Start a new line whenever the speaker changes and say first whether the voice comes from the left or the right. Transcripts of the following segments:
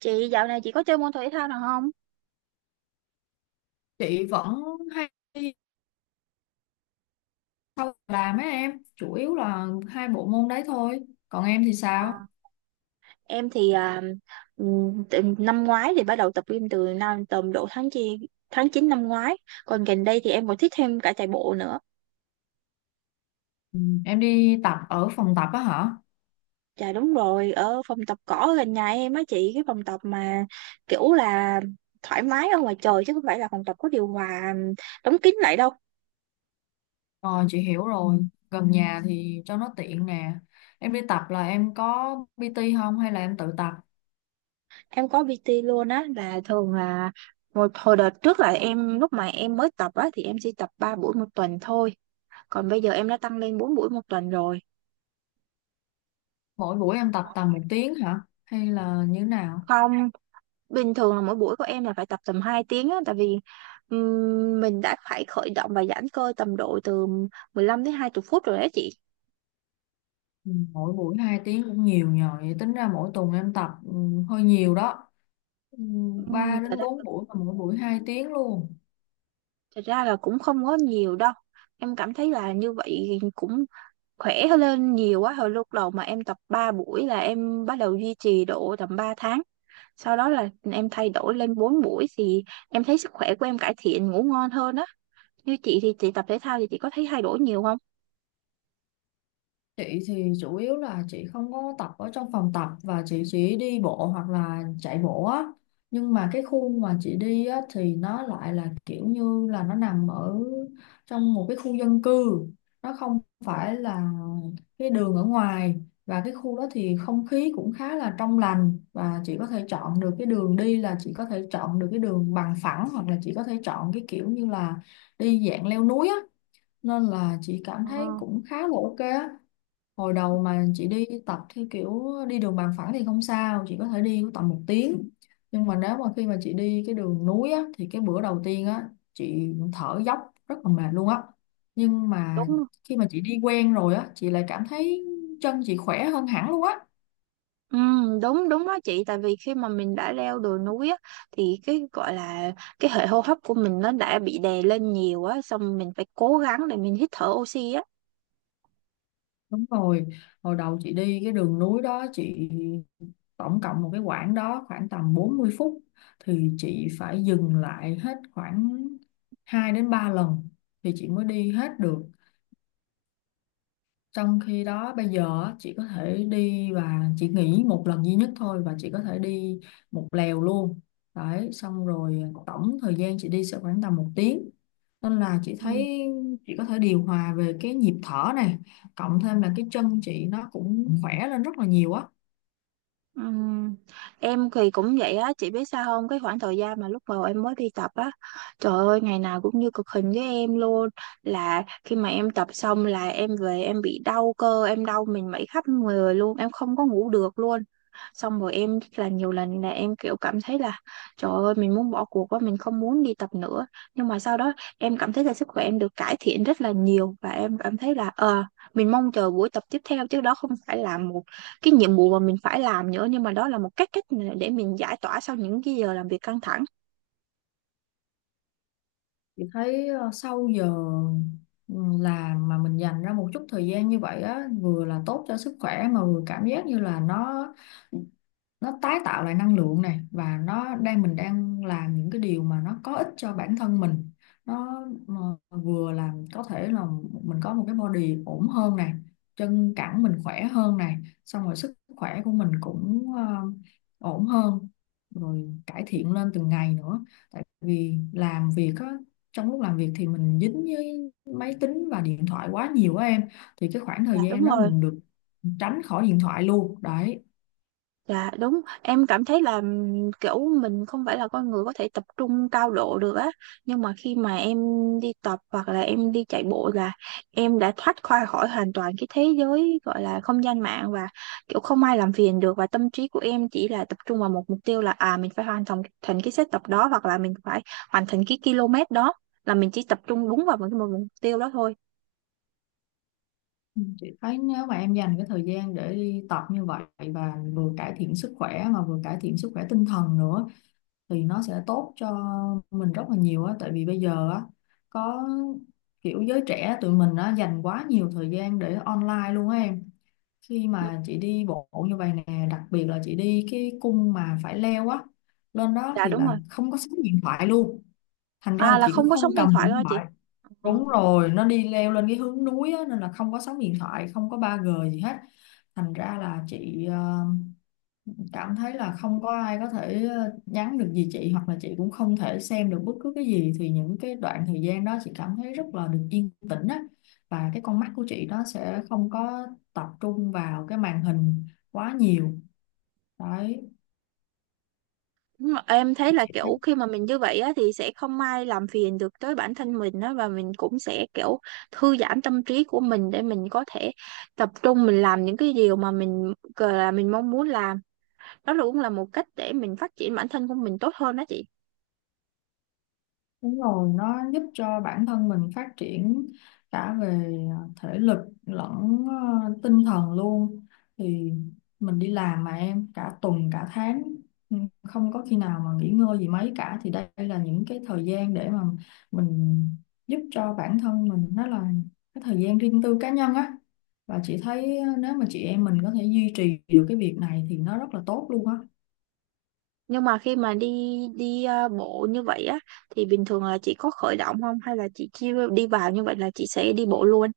right: Chị dạo này chị có chơi môn thể thao nào không?
left: Chị vẫn không làm mấy em, chủ yếu là hai bộ môn đấy thôi. Còn em thì
right: Ờ,
left: sao?
right: em thì từ năm ngoái thì bắt đầu tập gym từ năm tầm độ tháng 9 năm ngoái. Còn gần đây thì em còn thích thêm cả chạy bộ nữa.
left: ừ, em đi tập ở phòng tập á hả?
right: Dạ đúng rồi, ở phòng tập cỏ ở gần nhà em á chị, cái phòng tập mà kiểu là thoải mái ở ngoài trời chứ không phải là phòng tập có điều hòa đóng kín lại đâu.
left: Ờ chị hiểu rồi, gần nhà thì cho nó tiện nè. Em đi tập là em có PT không hay là em tự tập?
right: Em có PT luôn á, là thường là một hồi đợt trước là em lúc mà em mới tập á thì em chỉ tập 3 buổi một tuần thôi, còn bây giờ em đã tăng lên 4 buổi một tuần rồi.
left: Mỗi buổi em tập tầm một tiếng hả hay là như thế nào?
right: Không, bình thường là mỗi buổi của em là phải tập tầm 2 tiếng á, tại vì mình đã phải khởi động và giãn cơ tầm độ từ 15 đến 20 phút rồi đấy chị.
left: Ừ, Mỗi buổi hai tiếng cũng nhiều nhờ, vậy tính ra mỗi tuần em tập hơi nhiều đó. ừ,
right: um,
left: Ba
right: thật
left: đến
right: ra là,
left: bốn buổi mà mỗi buổi hai tiếng luôn.
right: thật ra là cũng không có nhiều đâu. Em cảm thấy là như vậy cũng khỏe hơn lên nhiều quá, hồi lúc đầu mà em tập 3 buổi là em bắt đầu duy trì độ tầm 3 tháng, sau đó là em thay đổi lên 4 buổi thì em thấy sức khỏe của em cải thiện, ngủ ngon hơn á. Như chị thì chị tập thể thao thì chị có thấy thay đổi nhiều không?
left: Chị thì chủ yếu là chị không có tập ở trong phòng tập và chị chỉ đi bộ hoặc là chạy bộ á. Nhưng mà cái khu mà chị đi á thì nó lại là kiểu như là nó nằm ở trong một cái khu dân cư. Nó không phải là cái đường ở ngoài, và cái khu đó thì không khí cũng khá là trong lành, và chị có thể chọn được cái đường đi, là chị có thể chọn được cái đường bằng phẳng hoặc là chị có thể chọn cái kiểu như là đi dạng leo núi á. Nên là chị cảm
right: Ờ,
left: thấy cũng khá là ok á. Hồi đầu mà chị đi tập theo kiểu đi đường bằng phẳng thì không sao, chị có thể đi tầm một tiếng, nhưng mà nếu mà khi mà chị đi cái đường núi á, thì cái bữa đầu tiên á chị thở dốc rất là mệt luôn á. Nhưng mà
right: đúng rồi.
left: khi mà chị đi quen rồi á chị lại cảm thấy chân chị khỏe hơn hẳn luôn á.
right: Ừ, đúng đúng đó chị, tại vì khi mà mình đã leo đồi núi á, thì cái gọi là cái hệ hô hấp của mình nó đã bị đè lên nhiều á, xong mình phải cố gắng để mình hít thở oxy á.
left: Đúng rồi, hồi đầu chị đi cái đường núi đó, chị tổng cộng một cái quãng đó khoảng tầm 40 phút thì chị phải dừng lại hết khoảng 2 đến 3 lần thì chị mới đi hết được. Trong khi đó bây giờ á, chị có thể đi và chị nghỉ một lần duy nhất thôi và chị có thể đi một lèo luôn. Đấy, xong rồi tổng thời gian chị đi sẽ khoảng tầm một tiếng. Nên là chị
right: Ừ.
left: thấy chị có thể điều hòa về cái nhịp thở này, cộng thêm là cái chân chị nó cũng khỏe lên rất là nhiều á.
right: Ừm, em thì cũng vậy á, chị biết sao không? Cái khoảng thời gian mà lúc đầu em mới đi tập á, trời ơi, ngày nào cũng như cực hình với em luôn. Là khi mà em tập xong là em về em bị đau cơ, em đau mình mẩy khắp người luôn, em không có ngủ được luôn. Xong rồi em là nhiều lần là em kiểu cảm thấy là trời ơi mình muốn bỏ cuộc quá, mình không muốn đi tập nữa. Nhưng mà sau đó em cảm thấy là sức khỏe em được cải thiện rất là nhiều và em cảm thấy là mình mong chờ buổi tập tiếp theo, chứ đó không phải là một cái nhiệm vụ mà mình phải làm nữa, nhưng mà đó là một cách cách mà để mình giải tỏa sau những cái giờ làm việc căng thẳng.
left: Chị thấy sau giờ ừ, làm mà mình dành ra một chút thời gian như vậy á, vừa là tốt cho sức khỏe mà vừa cảm giác như là nó tái tạo lại năng lượng này, và nó đang mình đang làm những cái điều mà nó có ích cho bản thân mình, nó mà vừa làm có thể là mình có một cái body ổn hơn này, chân cẳng mình khỏe hơn này, xong rồi sức khỏe của mình cũng ổn hơn rồi, cải thiện lên từng ngày nữa. Tại vì làm việc á, trong lúc làm việc thì mình dính với máy tính và điện thoại quá nhiều á em, thì cái khoảng
right: Dạ,
left: thời
right: đúng
left: gian đó
right: rồi,
left: mình được tránh khỏi điện thoại luôn đấy.
right: là đúng, em cảm thấy là kiểu mình không phải là con người có thể tập trung cao độ được á, nhưng mà khi mà em đi tập hoặc là em đi chạy bộ là em đã thoát khỏi khỏi hoàn toàn cái thế giới gọi là không gian mạng, và kiểu không ai làm phiền được và tâm trí của em chỉ là tập trung vào một mục tiêu là à mình phải hoàn thành thành cái set tập đó hoặc là mình phải hoàn thành cái km đó, là mình chỉ tập trung đúng vào một mục tiêu đó thôi.
left: Ừ, chị thấy nếu mà em dành cái thời gian để đi tập như vậy và vừa cải thiện sức khỏe mà vừa cải thiện sức khỏe tinh thần nữa thì nó sẽ tốt cho mình rất là nhiều á. Tại vì bây giờ á có kiểu giới trẻ tụi mình á dành quá nhiều thời gian để online luôn á em. Khi
right: Ừ.
left: mà chị đi bộ như vậy nè, đặc biệt là chị đi cái cung mà phải leo á lên đó
right: Dạ
left: thì
right: đúng
left: là
right: rồi.
left: không có sóng điện thoại luôn, thành ra
right: À,
left: là
right: là
left: chị cũng
right: không có sóng
left: không
right: điện
left: cầm
right: thoại
left: điện
right: thôi chị.
left: thoại.
right: Ờ.
left: Đúng rồi, nó đi leo lên cái hướng núi á, nên là không có sóng điện thoại, không có 3G gì hết. Thành ra là chị cảm thấy là không có ai có thể nhắn được gì chị hoặc là chị cũng không thể xem được bất cứ cái gì, thì những cái đoạn thời gian đó chị cảm thấy rất là được yên tĩnh á, và cái con mắt của chị nó sẽ không có tập trung vào cái màn hình quá nhiều. Đấy,
right: Đúng rồi. Em thấy là
left: chị.
right: kiểu khi mà mình như vậy á thì sẽ không ai làm phiền được tới bản thân mình á, và mình cũng sẽ kiểu thư giãn tâm trí của mình để mình có thể tập trung mình làm những cái điều mà mình gọi là mình mong muốn làm. Đó là cũng là một cách để mình phát triển bản thân của mình tốt hơn đó chị.
left: Đúng rồi, nó giúp cho bản thân mình phát triển cả về thể lực lẫn tinh thần luôn. Thì mình đi làm mà em, cả tuần cả tháng ừ, không có khi nào mà nghỉ ngơi gì mấy cả, thì đây là những cái thời gian để mà mình giúp cho bản thân mình, đó là cái thời gian riêng tư cá nhân á. Và chị thấy nếu mà chị em mình có thể duy trì được cái việc này thì nó rất là tốt luôn á.
right: Nhưng mà khi mà đi đi ờ, bộ như vậy á thì bình thường là chị có khởi động không hay là chị chỉ đi vào như vậy là chị sẽ đi bộ luôn?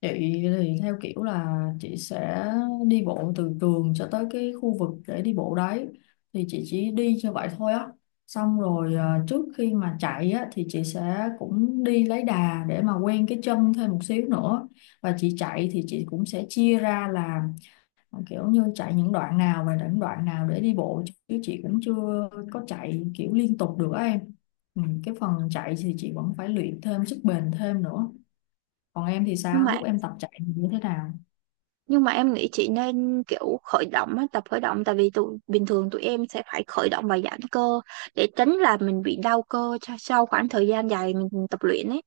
left: Chị thì theo kiểu là chị sẽ đi bộ từ trường cho tới cái khu vực để đi bộ đấy, thì chị chỉ đi cho vậy thôi á. Xong rồi à, trước khi mà chạy á thì chị sẽ cũng đi lấy đà để mà quen cái chân thêm một xíu nữa, và chị chạy thì chị cũng sẽ chia ra là kiểu như chạy những đoạn nào và những đoạn nào để đi bộ, chứ chị cũng chưa có chạy kiểu liên tục được á em. Cái phần chạy thì chị vẫn phải luyện thêm sức bền thêm nữa. Còn em thì
right: Nhưng
left: sao,
right: mà
left: lúc em tập chạy thì như thế nào?
right: nhưng mà em nghĩ chị nên kiểu khởi động á, tập khởi động, tại vì tụi bình thường tụi em sẽ phải khởi động và giãn cơ để tránh là mình bị đau cơ sau khoảng thời gian dài mình tập luyện ấy.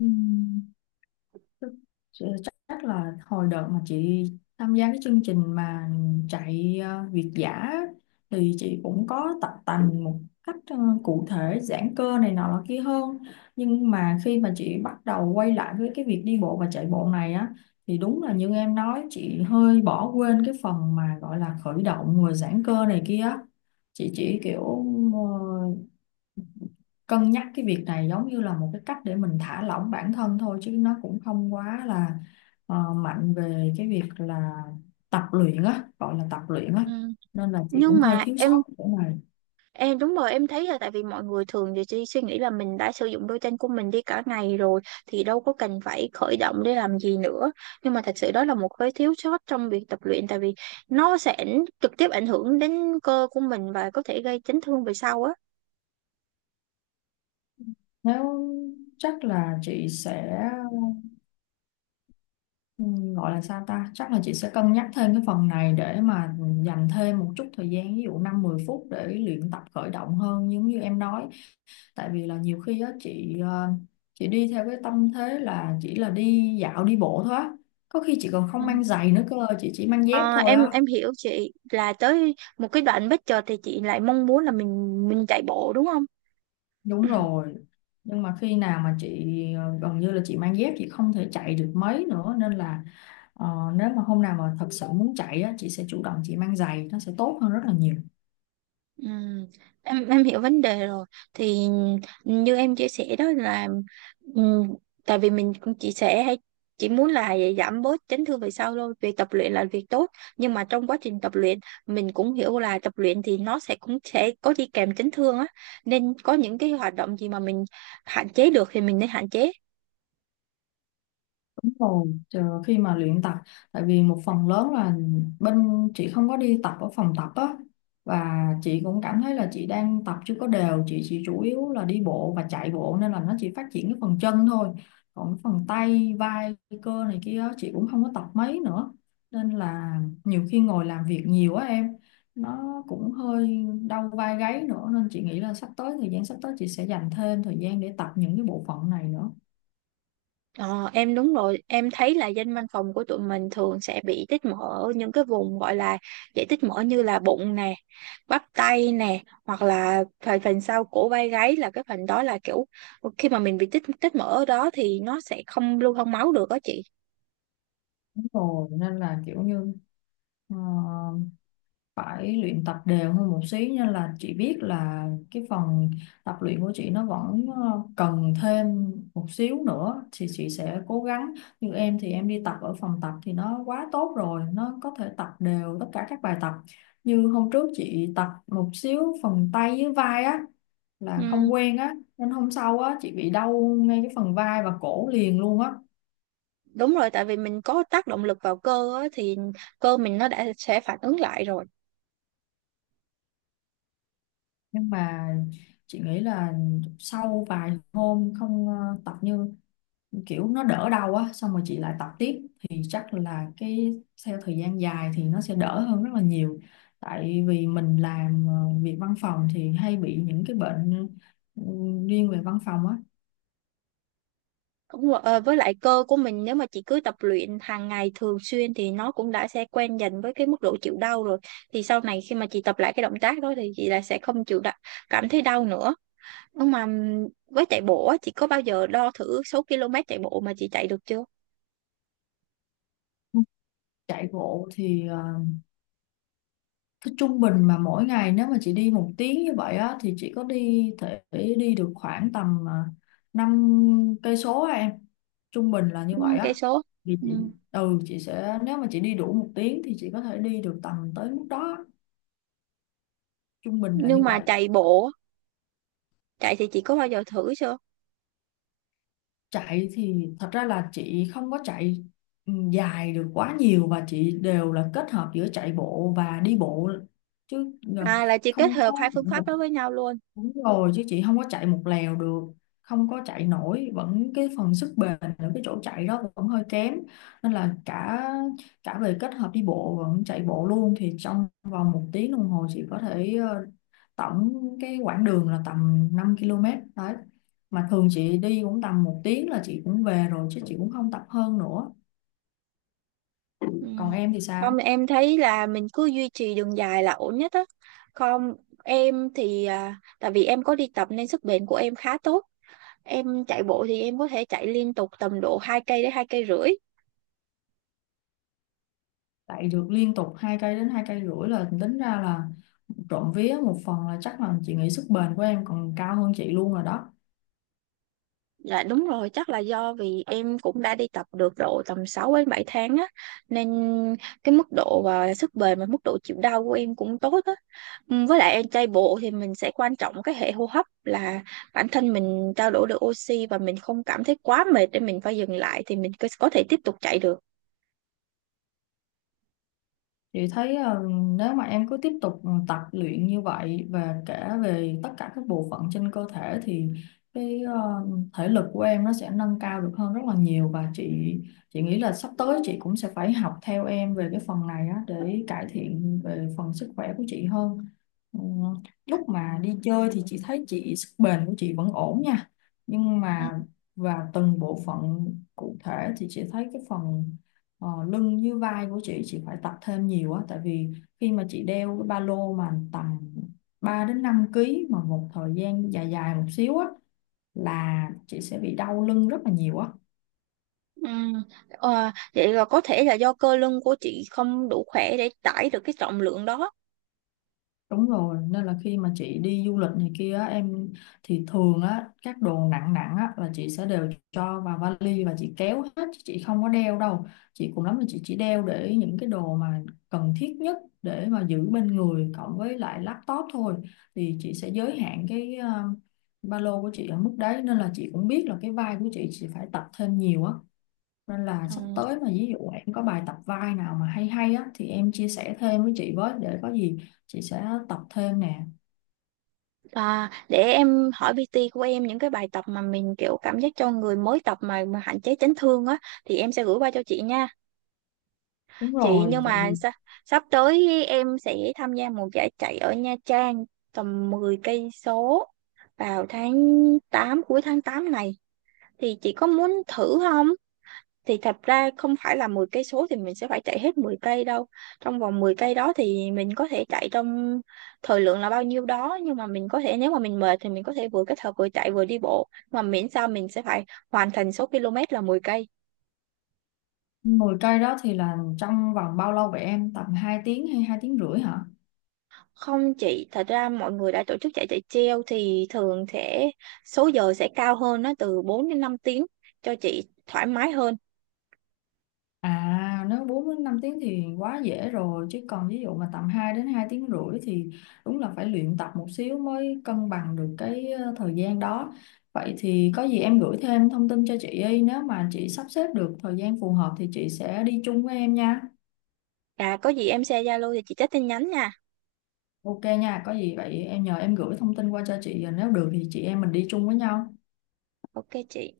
left: Ừm, Ch- Chắc là hồi đợt mà chị tham gia cái chương trình mà chạy việt dã thì chị cũng có tập tành một cách cụ thể giãn cơ này nọ là kia hơn, nhưng mà khi mà chị bắt đầu quay lại với cái việc đi bộ và chạy bộ này á thì đúng là như em nói, chị hơi bỏ quên cái phần mà gọi là khởi động rồi giãn cơ này kia á. Chị chỉ kiểu ờ, cân nhắc cái việc này giống như là một cái cách để mình thả lỏng bản thân thôi, chứ nó cũng không quá là mạnh về cái việc là tập luyện á, gọi là tập luyện á.
right: Ừ.
left: Nên là chị cũng
right: Nhưng
left: hơi
right: mà
left: thiếu
right: em
left: sót cái chỗ này.
right: em đúng rồi, em thấy là tại vì mọi người thường thì chỉ suy nghĩ là mình đã sử dụng đôi chân của mình đi cả ngày rồi thì đâu có cần phải khởi động để làm gì nữa, nhưng mà thật sự đó là một cái thiếu sót trong việc tập luyện, tại vì nó sẽ trực tiếp ảnh hưởng đến cơ của mình và có thể gây chấn thương về sau
left: Nếu chắc là chị sẽ Ừ, Gọi là sao ta, chắc là chị sẽ cân nhắc thêm cái phần này để mà dành thêm một chút thời gian, ví dụ 5 10 phút để luyện tập khởi động hơn giống như em nói. Tại vì là nhiều khi á chị chị đi theo cái tâm thế là chỉ là đi dạo đi bộ thôi á, có khi chị còn
right: á.
left: không mang giày nữa cơ, chị chỉ mang dép
right: Ờ,
left: thôi
right: em
left: á.
right: em hiểu chị là tới một cái đoạn bất chợt thì chị lại mong muốn là mình chạy bộ đúng không?
left: Đúng rồi, nhưng mà khi nào mà chị gần như là chị mang dép chị không thể chạy được mấy nữa, nên là ờ, nếu mà hôm nào mà thật sự muốn chạy á chị sẽ chủ động chị mang giày, nó sẽ tốt hơn rất là nhiều.
right: Ừ. Ừ, em hiểu vấn đề rồi. Thì như em chia sẻ đó là ừ, tại vì mình cũng chia sẻ hay chỉ muốn là giảm bớt chấn thương về sau thôi, việc tập luyện là việc tốt, nhưng mà trong quá trình tập luyện mình cũng hiểu là tập luyện thì nó sẽ cũng sẽ có đi kèm chấn thương á, nên có những cái hoạt động gì mà mình hạn chế được thì mình nên hạn chế.
left: Đúng rồi, chờ khi mà luyện tập, tại vì một phần lớn là bên chị không có đi tập ở phòng tập á, và chị cũng cảm thấy là chị đang tập chưa có đều, chị chỉ chủ yếu là đi bộ và chạy bộ nên là nó chỉ phát triển cái phần chân thôi. Còn cái phần tay vai cơ này kia á, chị cũng không có tập mấy nữa, nên là nhiều khi ngồi làm việc nhiều á em, nó cũng hơi đau vai gáy nữa, nên chị nghĩ là sắp tới thời gian sắp tới chị sẽ dành thêm thời gian để tập những cái bộ phận này nữa.
right: Ờ, em đúng rồi, em thấy là dân văn phòng của tụi mình thường sẽ bị tích mỡ ở những cái vùng gọi là dễ tích mỡ như là bụng nè, bắp tay nè, hoặc là phần phần sau cổ vai gáy, là cái phần đó là kiểu khi mà mình bị tích tích mỡ ở đó thì nó sẽ không lưu thông máu được đó chị.
left: Đúng rồi nên là kiểu như Ờ, phải luyện tập đều hơn một xí, nên là chị biết là cái phần tập luyện của chị nó vẫn cần thêm một xíu nữa thì chị sẽ cố gắng. Như em thì em đi tập ở phòng tập thì nó quá tốt rồi, nó có thể tập đều tất cả các bài tập. Như hôm trước chị tập một xíu phần tay với vai á
right: Ừ,
left: là không quen á, nên hôm sau á chị bị đau ngay cái phần vai và cổ liền luôn á.
right: đúng rồi, tại vì mình có tác động lực vào cơ á, thì cơ mình nó đã sẽ phản ứng lại rồi.
left: Nhưng mà chị nghĩ là sau vài hôm không tập như kiểu nó đỡ đau á, xong rồi chị lại tập tiếp thì chắc là cái theo thời gian dài thì nó sẽ đỡ hơn rất là nhiều. Tại vì mình làm việc văn phòng thì hay bị những cái bệnh ừ, riêng về văn phòng á.
right: Đúng rồi, ờ, với lại cơ của mình nếu mà chị cứ tập luyện hàng ngày thường xuyên thì nó cũng đã sẽ quen dần với cái mức độ chịu đau rồi. Thì sau này khi mà chị tập lại cái động tác đó thì chị lại sẽ không chịu đau, cảm thấy đau nữa. Nhưng mà với chạy bộ á, chị có bao giờ đo thử số km chạy bộ mà chị chạy được chưa?
left: Chạy bộ thì cái trung bình mà mỗi ngày nếu mà chị đi một tiếng như vậy á thì chị có đi thể đi được khoảng tầm 5 cây số á em, trung bình là như vậy
right: 5 cây
left: á.
right: số.
left: Thì
right: Ừ.
left: chị chị sẽ, nếu mà chị đi đủ một tiếng thì chị có thể đi được tầm tới mức đó, trung bình là như
right: Nhưng mà
left: vậy.
right: chạy bộ, chạy thì chị có bao giờ thử chưa?
left: Chạy thì thật ra là chị không có chạy dài được quá nhiều và chị đều là kết hợp giữa chạy bộ và đi bộ chứ. ờ,
right: À, là chị kết
left: Không
right: hợp
left: có.
right: hai phương pháp đó với nhau luôn.
left: Đúng rồi, chứ chị không có chạy một lèo được, không có chạy nổi, vẫn cái phần sức bền ở cái chỗ chạy đó vẫn hơi kém nên là cả cả về kết hợp đi bộ vẫn chạy bộ luôn thì trong vòng một tiếng đồng hồ chị có thể tổng cái quãng đường là tầm 5 km đấy. Mà thường chị đi cũng tầm một tiếng là chị cũng về rồi, chứ chị cũng không tập hơn nữa.
right: Ừ.
left: Còn em thì sao?
right: Không, em thấy là mình cứ duy trì đường dài là ổn nhất á. Không, em thì tại vì em có đi tập nên sức bền của em khá tốt. Em chạy bộ thì em có thể chạy liên tục tầm độ 2 đến 2,5 cây.
left: Chạy được liên tục hai cây đến hai cây rưỡi là tính ra là trộm vía, một phần là chắc là chị nghĩ sức bền của em còn cao hơn chị luôn rồi đó.
right: Dạ đúng rồi, chắc là do vì em cũng đã đi tập được độ tầm 6 đến 7 tháng á, nên cái mức độ và sức bền và mức độ chịu đau của em cũng tốt á. Ừ, với lại em chạy bộ thì mình sẽ quan trọng cái hệ hô hấp, là bản thân mình trao đổi được oxy và mình không cảm thấy quá mệt để mình phải dừng lại thì mình có thể tiếp tục chạy được.
left: Chị thấy nếu mà em cứ tiếp tục tập luyện như vậy và cả về tất cả các bộ phận trên cơ thể thì cái thể lực của em nó sẽ nâng cao được hơn rất là nhiều, và chị nghĩ là sắp tới chị cũng sẽ phải học theo em về cái phần này á, để cải thiện về phần sức khỏe của chị hơn. Ừ, lúc mà đi chơi thì chị thấy chị sức bền của chị vẫn ổn nha, nhưng
right: Ừ.
left: mà và từng bộ phận cụ thể thì chị thấy cái phần ờ, lưng như vai của chị phải tập thêm nhiều á, tại vì khi mà chị đeo cái ba lô mà tầm 3 đến 5 ký mà một thời gian dài dài một xíu á là chị sẽ bị đau lưng rất là nhiều á.
right: Ừ. Ờ, vậy là có thể là do cơ lưng của chị không đủ khỏe để tải được cái trọng lượng đó.
left: Đúng rồi, nên là khi mà chị đi du lịch này kia á, em thì thường á các đồ nặng nặng á là chị sẽ đều cho vào vali và chị kéo hết chứ chị không có đeo đâu. Chị cùng lắm là chị chỉ đeo để những cái đồ mà cần thiết nhất để mà giữ bên người cộng với lại laptop thôi. Thì chị sẽ giới hạn cái ba lô của chị ở mức đấy, nên là chị cũng biết là cái vai của chị phải tập thêm nhiều á. Nên là sắp
right: Ừ.
left: tới mà ví dụ em có bài tập vai nào mà hay hay á thì em chia sẻ thêm với chị với, để có gì chị sẽ tập thêm nè.
right: À, để em hỏi PT của em những cái bài tập mà mình kiểu cảm giác cho người mới tập mà hạn chế chấn thương á thì em sẽ gửi qua cho chị nha.
left: Đúng
right: Chị,
left: rồi,
right: nhưng
left: tại
right: mà
left: vì
right: sắp tới em sẽ tham gia một giải chạy ở Nha Trang tầm 10 cây số vào tháng tám, cuối tháng 8 này, thì chị có muốn thử không? Thì thật ra không phải là 10 cây số thì mình sẽ phải chạy hết 10 cây đâu. Trong vòng 10 cây đó thì mình có thể chạy trong thời lượng là bao nhiêu đó, nhưng mà mình có thể, nếu mà mình mệt thì mình có thể vừa kết hợp vừa chạy vừa đi bộ mà miễn sao mình sẽ phải hoàn thành số km là 10 cây.
left: 10 cây đó thì là trong vòng bao lâu vậy em? Tầm 2 tiếng hay 2 tiếng rưỡi hả?
right: Không chị, thật ra mọi người đã tổ chức chạy chạy treo thì thường sẽ số giờ sẽ cao hơn, nó từ 4 đến 5 tiếng cho chị thoải mái hơn.
left: À nếu 4 đến 5 tiếng thì quá dễ rồi, chứ còn ví dụ mà tầm 2 đến 2 tiếng rưỡi thì đúng là phải luyện tập một xíu mới cân bằng được cái thời gian đó. Vậy thì có gì em gửi thêm thông tin cho chị đi, nếu mà chị sắp xếp được thời gian phù hợp thì chị sẽ đi chung với em nha.
right: À, có gì em share Zalo thì chị check tin nhắn nha.
left: Ok nha, có gì vậy em nhờ em gửi thông tin qua cho chị, nếu được thì chị em mình đi chung với nhau.
right: Ok chị.